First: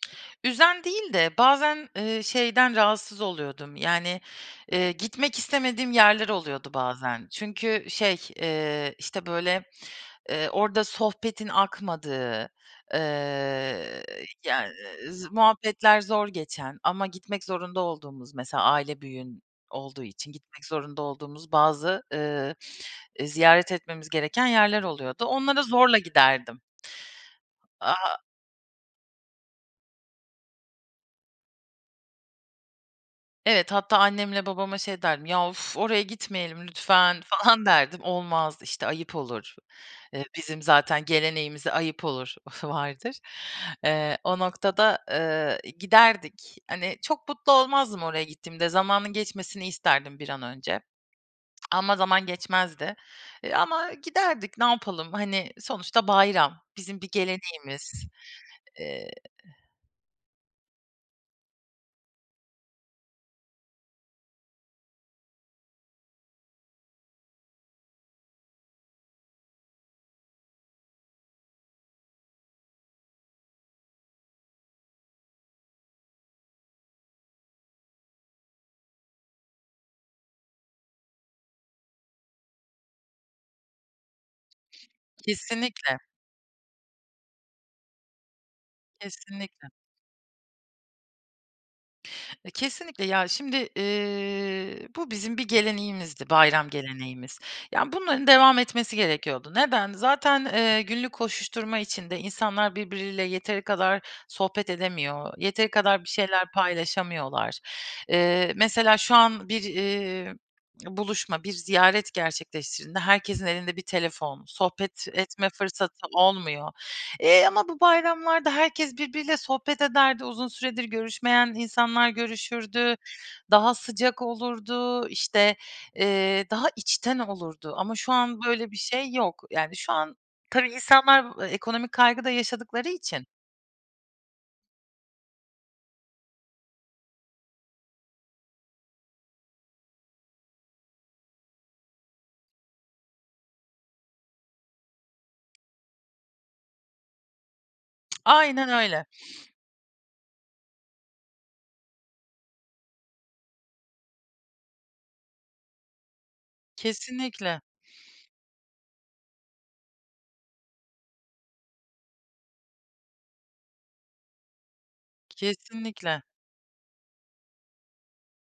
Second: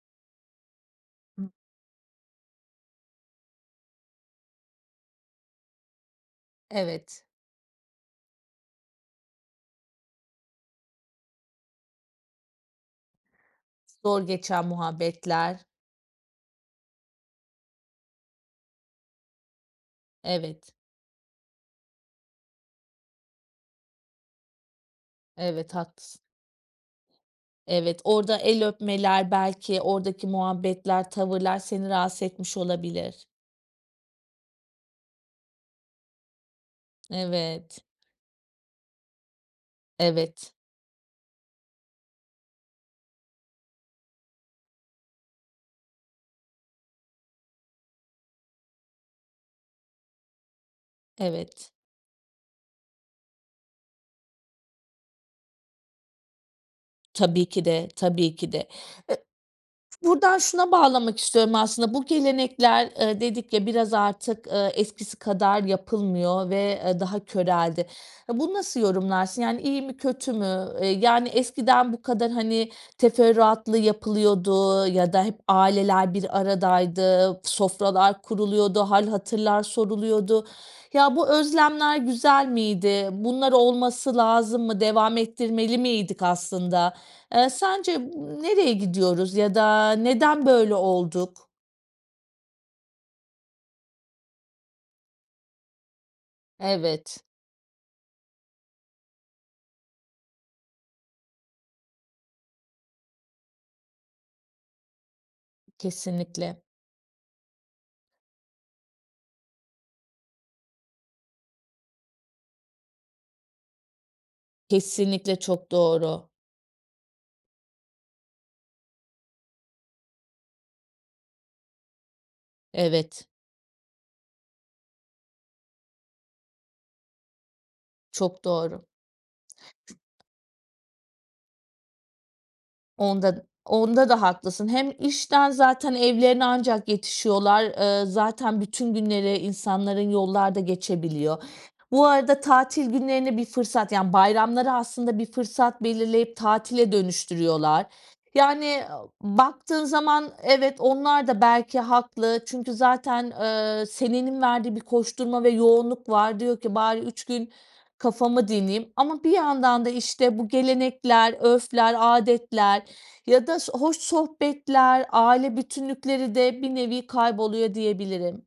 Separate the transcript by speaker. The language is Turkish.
Speaker 1: Üzen değil de bazen, eee, şeyden rahatsız oluyordum, yani, eee, gitmek istemediğim yerler oluyordu
Speaker 2: Evet.
Speaker 1: bazen. Çünkü, şey, eee, işte, böyle, eee, orada sohbetin akmadığı, ııı,
Speaker 2: Zor geçen
Speaker 1: yani, z
Speaker 2: muhabbetler.
Speaker 1: muhabbetler zor geçen ama gitmek zorunda olduğumuz, mesela aile büyüğün olduğu için gitmek
Speaker 2: Evet.
Speaker 1: zorunda olduğumuz bazı, ııı, e, ziyaret etmemiz gereken yerler oluyordu. Onlara
Speaker 2: Evet,
Speaker 1: zorla
Speaker 2: haklısın.
Speaker 1: giderdim.
Speaker 2: Evet,
Speaker 1: Aaa
Speaker 2: orada el öpmeler belki oradaki muhabbetler, tavırlar seni rahatsız etmiş olabilir.
Speaker 1: Evet, hatta annemle babama şey derdim, "Ya, uf, oraya gitmeyelim lütfen." falan
Speaker 2: Evet.
Speaker 1: derdim. "Olmaz, işte, ayıp olur." Eee,
Speaker 2: Evet.
Speaker 1: bizim zaten geleneğimize "ayıp olur" vardır. Eee, o noktada, ııı, giderdik. Hani, çok mutlu olmazdım oraya gittiğimde. Zamanın geçmesini isterdim bir an önce.
Speaker 2: Evet.
Speaker 1: Ama zaman geçmezdi. Eee, ama giderdik, ne yapalım? Hani, sonuçta bayram, bizim bir
Speaker 2: Tabii ki de,
Speaker 1: geleneğimiz.
Speaker 2: tabii ki de.
Speaker 1: Eee
Speaker 2: E Buradan şuna bağlamak istiyorum aslında. Bu gelenekler, ııı, dedik ya, biraz artık, ııı, eskisi kadar yapılmıyor ve, ııı, daha köreldi. Bunu nasıl yorumlarsın, yani, iyi mi, kötü mü? Iıı, yani, eskiden bu kadar, hani, teferruatlı yapılıyordu ya da hep aileler bir aradaydı, sofralar kuruluyordu, hâl hatırlar soruluyordu ya, bu özlemler güzel miydi? Bunlar olması lazım mı? Devam ettirmeli
Speaker 1: Kesinlikle.
Speaker 2: miydik aslında? Eee, sence m nereye gidiyoruz ya
Speaker 1: Kesinlikle.
Speaker 2: da neden böyle olduk?
Speaker 1: E, kesinlikle. Ya, şimdi, ııı, bu bizim bir geleneğimizdi, bayram
Speaker 2: Evet.
Speaker 1: geleneğimiz. Yani, bunların devam etmesi gerekiyordu. Neden? Zaten, eee, günlük koşuşturma içinde insanlar birbiriyle yeteri kadar sohbet edemiyor, yeteri kadar bir şeyler
Speaker 2: Kesinlikle.
Speaker 1: paylaşamıyorlar. Eee, mesela şu an bir, eee, buluşma, bir ziyaret gerçekleştirdiğinde herkesin elinde bir telefon, sohbet
Speaker 2: Kesinlikle
Speaker 1: etme
Speaker 2: çok
Speaker 1: fırsatı
Speaker 2: doğru.
Speaker 1: olmuyor, eee, ama bu bayramlarda herkes birbiriyle sohbet ederdi, uzun süredir görüşmeyen insanlar görüşürdü,
Speaker 2: Evet.
Speaker 1: daha sıcak olurdu, işte, eee, daha içten olurdu. Ama şu an
Speaker 2: Çok
Speaker 1: böyle bir
Speaker 2: doğru.
Speaker 1: şey yok. Yani, şu an tabii insanlar ekonomik kaygı da yaşadıkları için.
Speaker 2: Onda onda da haklısın. Hem işten zaten evlerine ancak yetişiyorlar. Iıı, zaten bütün günleri insanların yollarda geçebiliyor. Bu arada tatil günlerini bir fırsat, yani, bayramları aslında bir fırsat belirleyip tatile dönüştürüyorlar.
Speaker 1: Aynen
Speaker 2: Yani,
Speaker 1: öyle.
Speaker 2: baktığın zaman, evet, onlar da belki haklı. Çünkü zaten, ııı, senenin verdiği bir koşturma ve yoğunluk var. Diyor ki, "Bari 3 gün
Speaker 1: Kesinlikle.
Speaker 2: kafamı dinleyeyim." ama bir yandan da, işte, bu gelenekler, örfler, âdetler ya da s hoş sohbetler, aile
Speaker 1: Kesinlikle.
Speaker 2: bütünlükleri de bir nevi kayboluyor, diyebilirim.